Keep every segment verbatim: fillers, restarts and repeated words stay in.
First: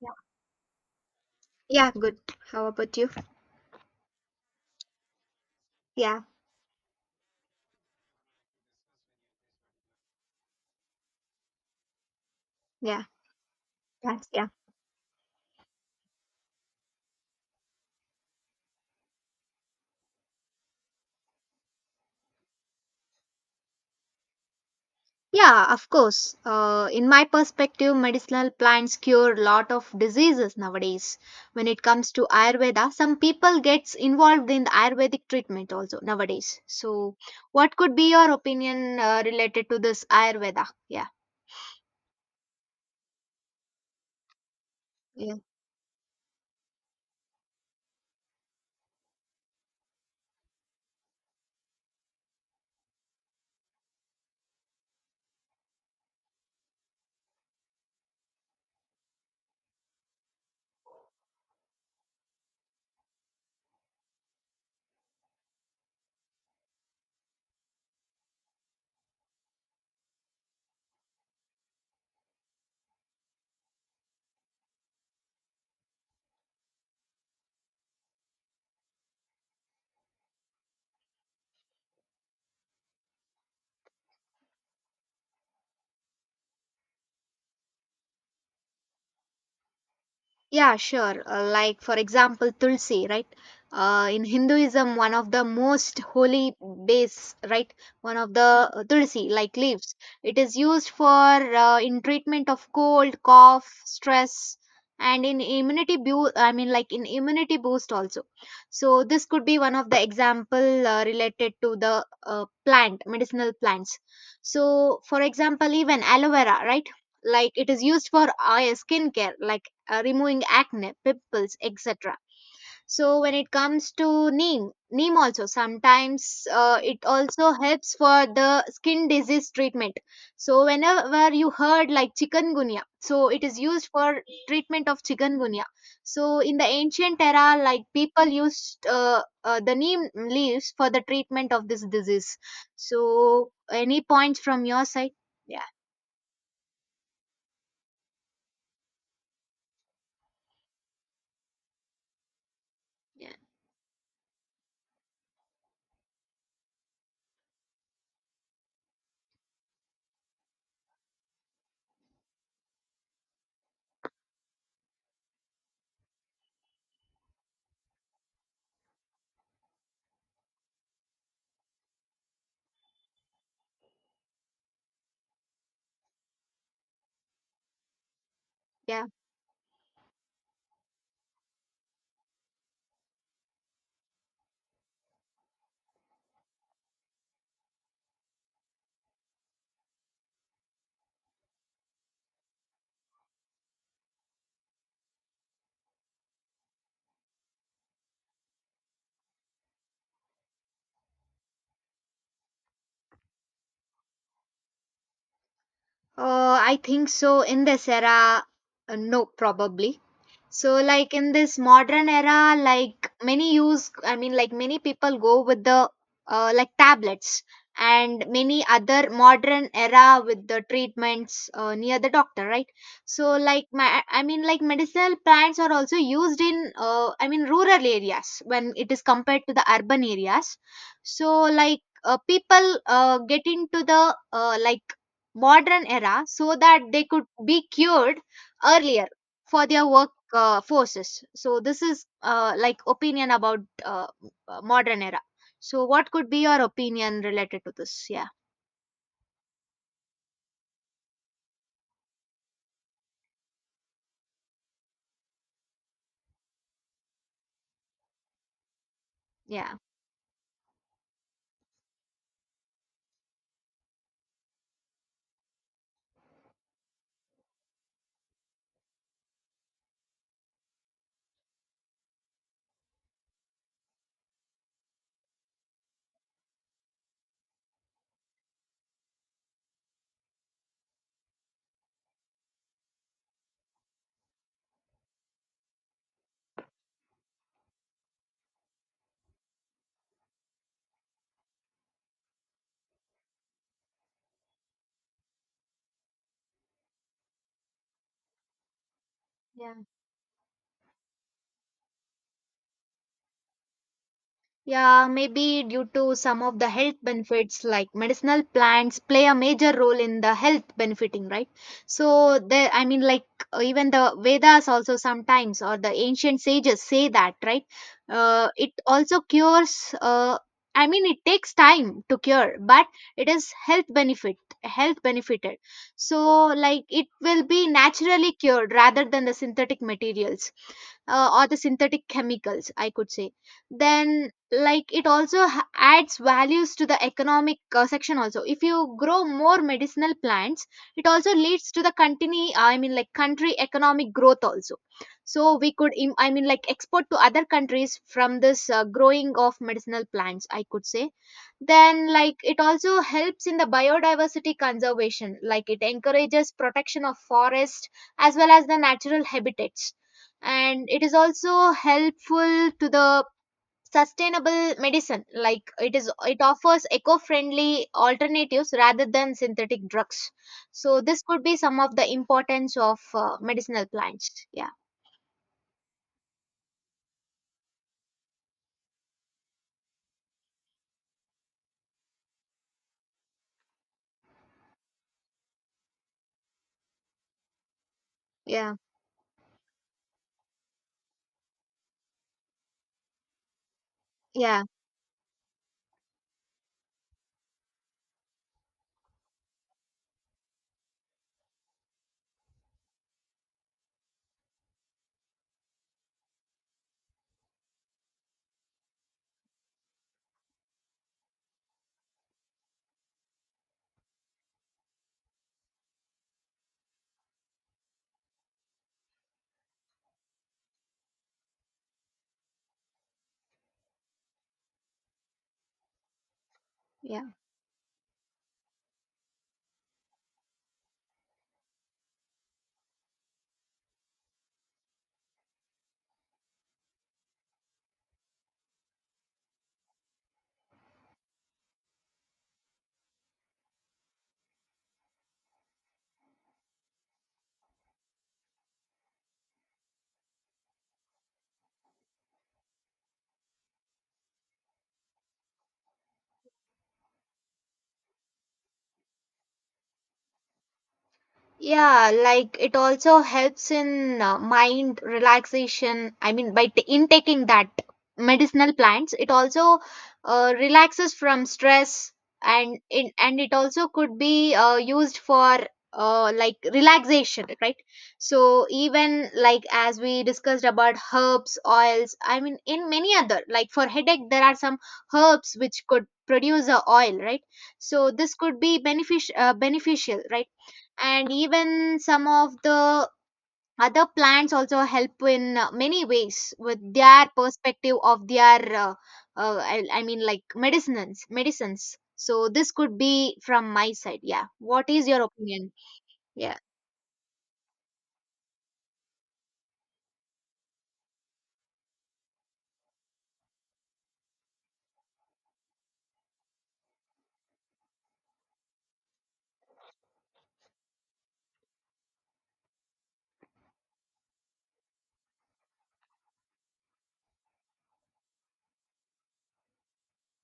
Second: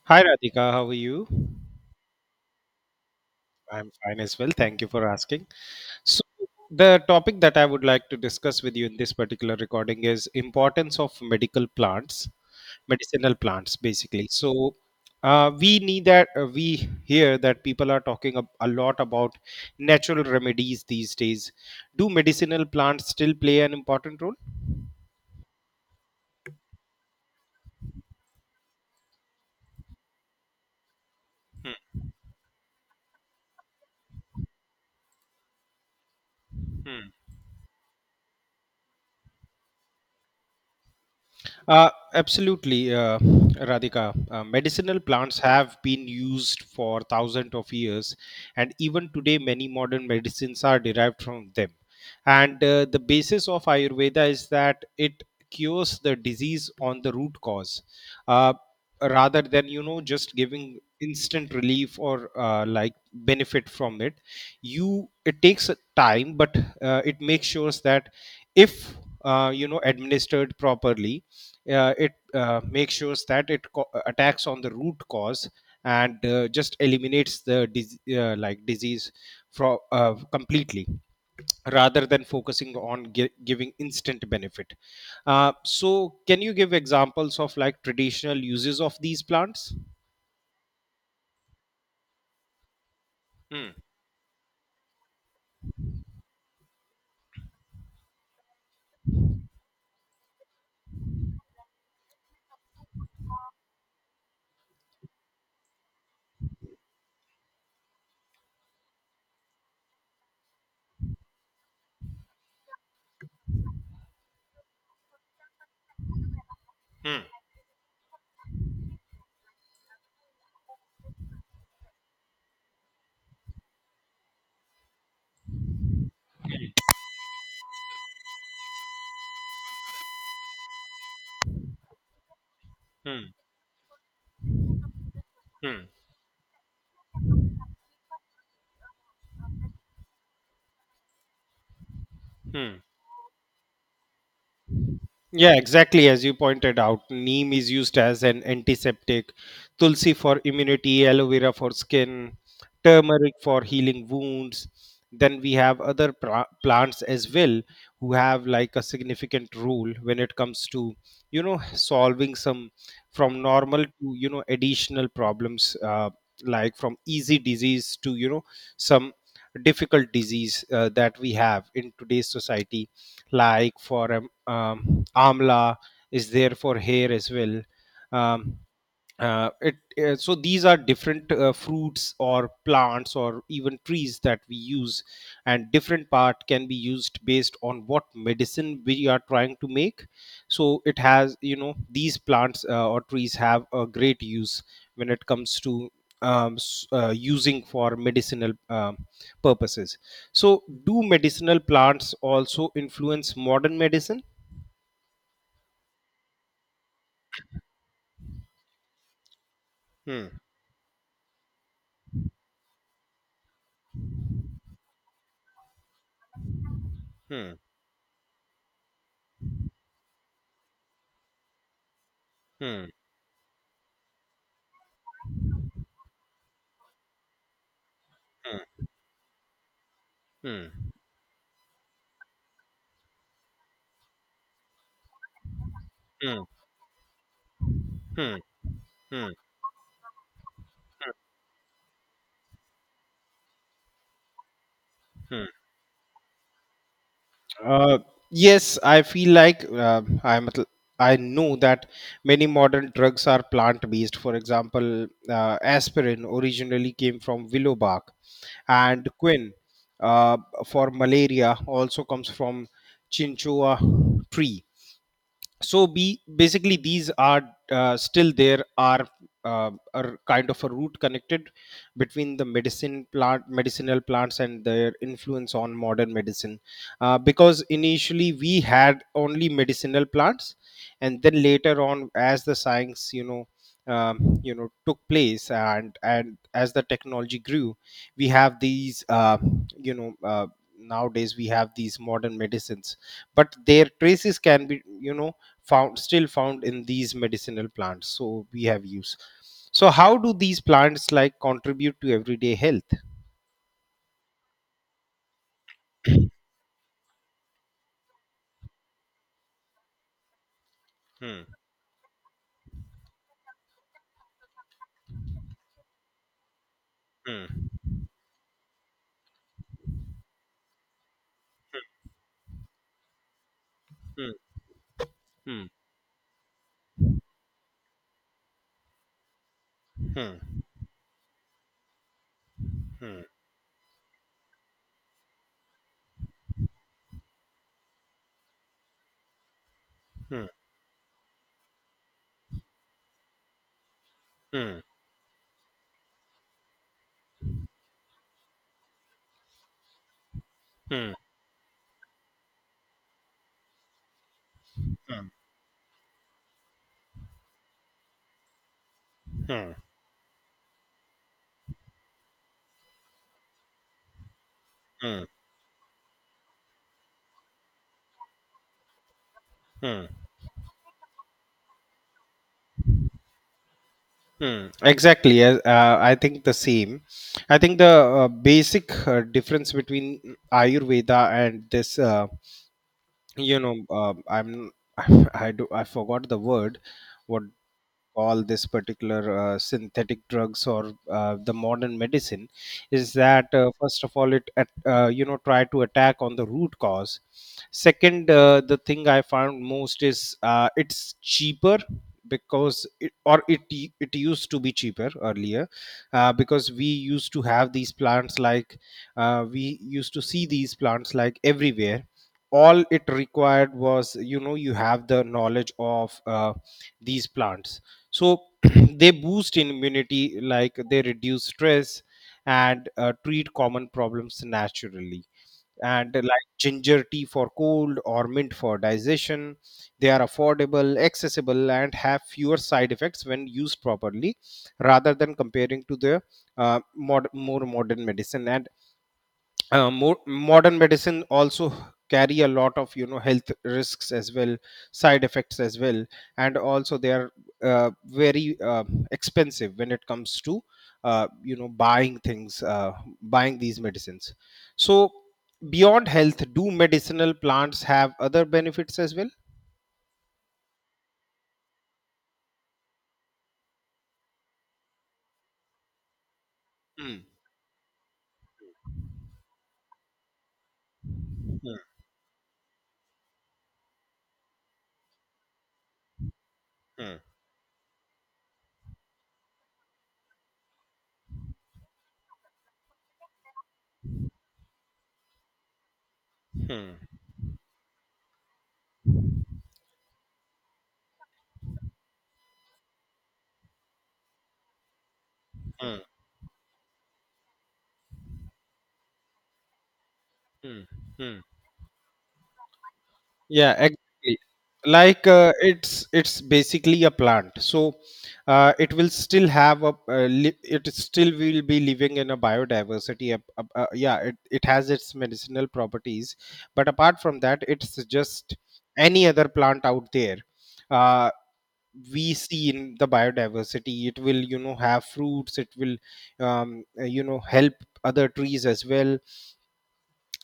Yeah, Hi Radhika, how are you? yeah, good. How about you? I'm fine as well. Thank you for asking. So, Yeah, the topic that I would like to discuss with you in this particular recording is importance of medical plants, yeah, medicinal plants, thanks. basically. Yeah, So, uh, we need that uh, we hear that people are talking a, a lot about natural remedies these days. Do medicinal plants still play an important role? yeah, of course. Uh, in my perspective, medicinal plants cure a lot of diseases nowadays. When it Hmm, comes to Ayurveda, some people gets involved in the Ayurvedic treatment also nowadays. hmm. So, what could be your opinion uh, related to this Ayurveda? Yeah. Uh, absolutely, uh, Radhika. Uh, medicinal Yeah. plants have been used for thousands of years, and even today, many modern medicines are derived from them. And uh, the basis of Ayurveda is that it cures the disease on the root cause, uh, rather than you know just giving instant relief or uh, like benefit from it. You it takes a time, but uh, it makes sure that if uh, you know administered properly, uh, it uh, makes sure that it co- attacks on the root cause and uh, just eliminates the dis- uh, like disease from uh, completely, rather than focusing on gi- giving instant benefit. Uh, so can you give examples of like traditional uses of these plants? Yeah, sure. Uh, like, for example, Tulsi, right? Hmm. Uh, in Hinduism, one of the most holy base, right? One of the uh, Tulsi, like leaves. It is used for uh, in treatment of cold, cough, stress, and in immunity boost. I mean, like in immunity boost also. So this could be one of the example uh, related to the uh, plant, medicinal plants. So, for example, even aloe vera, right? Hmm. Like it is used for eye skin care, like uh, removing acne, pimples, et cetera. So when it comes to neem, neem also sometimes uh, it also helps for the skin disease treatment. So whenever you heard like chikungunya, so Hmm. it is used for treatment of chikungunya. Hmm. So in the ancient era, like people used uh, uh, the neem leaves for the treatment of this disease. Hmm. So any points from your side? Yeah, Yeah, exactly. As you pointed out, neem is used as an antiseptic, tulsi for immunity, aloe vera for skin, yeah. turmeric for healing wounds. Then we have other pra- plants as well, who have like a significant role when it comes to, you know, solving some, from normal to, you know, additional problems, uh, like from easy disease to, you know, some difficult disease uh, that we have in today's society, like for a um, amla is there for hair as well. um, Yeah. uh, it, uh, so these are different uh, fruits or plants or even trees that we use, and different part can be used based on what medicine we are trying to make. So it has you know these plants uh, or trees have a great use when it comes to um, s- uh, using for medicinal um, purposes. So do medicinal plants also influence modern medicine? Uh, I think so. In this era, uh, no, probably. Hmm, So, like in this modern era, like many use, I mean, like many people go with the uh, like tablets hmm, and many other modern era with the treatments uh, near the doctor, right? hmm, So, like, my, I mean, like medicinal plants are also used in, uh, I mean, rural areas when hmm, it is compared to the urban areas. hmm, So, like, uh, people uh, get into the uh, like modern era hmm, so that they could be cured hmm, earlier hmm, for their work uh, forces. So this is uh, like opinion about uh, uh, modern era. hmm. So what could be your opinion related to Uh, this? Yeah. yes, I feel like uh, I'm. at l- I know that many modern drugs are plant-based. For example, uh, aspirin originally came from willow bark, and quin Yeah. uh, for malaria also comes from chinchua tree. So be basically, these are uh, still, there are uh, are kind of a root connected between the medicine plant medicinal plants and their influence on modern medicine, uh, because initially we had only medicinal plants, and then later on, as the science, you know um, you know took place, and and as the technology grew, we have these uh, you know uh, nowadays we have these modern medicines, but their traces can be you know found, still found in these medicinal plants, so we have used. Yeah. So how do these plants like contribute to everyday health? Yeah, maybe due to some of the health benefits like medicinal plants play a major role in the health benefiting, Hmm, right? So there, I mean like uh, even the Vedas also sometimes or the ancient sages say that, right? hmm, Uh, it also cures uh, I mean it takes time to cure, but it is health hmm, benefit health benefited. So like it will be naturally cured rather than the synthetic hmm, materials uh, or the synthetic chemicals I could hmm, say. Then like it also ha- adds values to the economic uh, section also. If you grow more medicinal hmm, hmm, plants it also leads to the continue uh, I mean like country economic growth hmm, hmm, also. hmm, So we could im- I mean like export to other countries from this uh, growing of medicinal plants I could say. Then like it also helps in the biodiversity conservation, like it encourages protection of forest as well as the natural hmm, habitats, and it is also helpful to the sustainable medicine, hmm, like it is it offers eco-friendly alternatives rather than synthetic hmm, drugs. So this could be some of the importance of uh, medicinal plants. hmm. Yeah. Exactly. Uh, uh, I think the same. I think the uh, basic uh, difference between Ayurveda and this, uh, you know, uh, I'm I do I forgot the word. What call this Yeah. particular uh, synthetic drugs or uh, the modern medicine is that, uh, first of all, it Yeah. at, uh, you know try to attack on the root cause. Second, uh, the thing I found most is uh, it's cheaper, because it, or it u- it used to be cheaper earlier, uh, because we used to have these plants, like, uh, we used to see these plants like everywhere. All it required was you know you have the knowledge of uh, these plants. So they boost immunity, like they reduce stress and uh, treat common problems naturally, and uh, like ginger tea Yeah. for cold or mint for digestion. They are affordable, accessible, and have fewer side effects when used properly, rather than comparing to the uh, mod- more modern medicine. And uh, mo- modern medicine also carry a lot of you know health risks as well, side effects as well. And also, they are uh, very uh, expensive when it comes to uh, you know buying things uh, buying these medicines. So beyond health, do medicinal plants have other benefits as well? Yeah, like it also helps in uh, mind relaxation. I mean, by t- in Hmm, taking that medicinal plants, it also uh, relaxes from hmm, stress, and in and it also could be uh, used for uh, like hmm, relaxation, right? So even like as we discussed about herbs, oils. I mean, in many other like for headache, there are some herbs which could produce a hmm, oil, right? So this could be benefic- uh, beneficial, right? And even some of the other plants also help in uh, hmm, many ways with their perspective of their uh, uh, I, I mean like hmm, medicines hmm. medicines So this could be from Yeah, my exactly. side. Yeah, what is your Like, uh, opinion? it's it's Yeah. basically a plant, so uh, it will still have a uh, li- it still will be living in a biodiversity. ap- ap- uh, yeah, it it has its medicinal properties, but apart from that, it's just any other plant out there. Uh, we see in the biodiversity, it will you know have fruits. It will um, uh, you know help other trees as well,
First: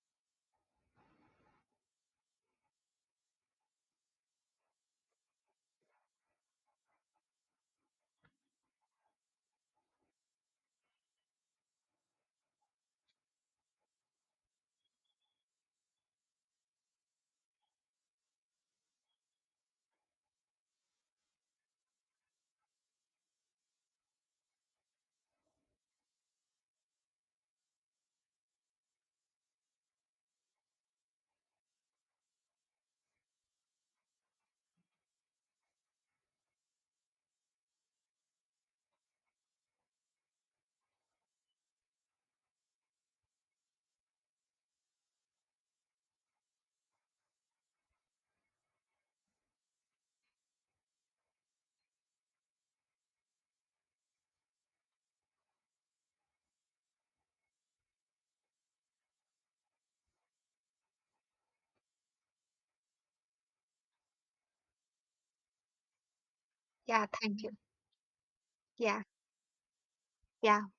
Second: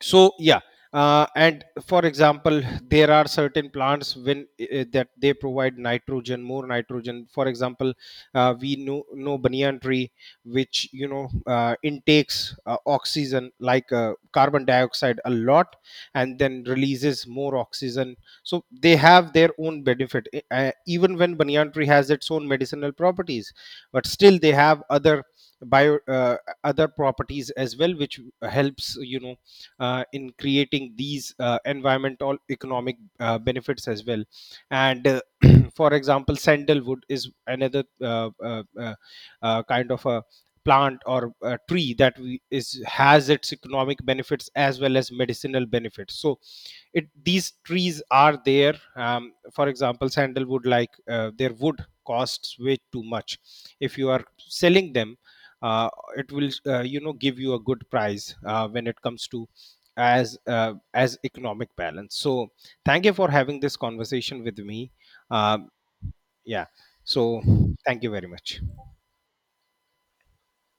so yeah. Uh, and for example, there are certain plants when uh, that they provide nitrogen, more nitrogen, for example. Uh, we know know banyan tree, which you know uh, intakes uh, oxygen, like uh, carbon dioxide a lot, and then releases more oxygen. So they have their own benefit. E- uh, even when banyan tree has its own medicinal properties, but still they have other bio uh, other properties as well, which helps you know uh, in creating these uh, environmental, economic uh, benefits as well. And uh, for example, sandalwood is another uh, uh, uh, uh, kind of a plant or a tree that we, is has its economic benefits as well as medicinal benefits. So it these trees are there. Um, for example, sandalwood, like uh, their wood costs way too much if you are selling them. uh, it will uh, you know give you a good price uh, when it comes to, as uh, as economic balance. So thank you for having this conversation with me. Um yeah, Yeah, so thank you. thank you very much. Yeah. Yeah.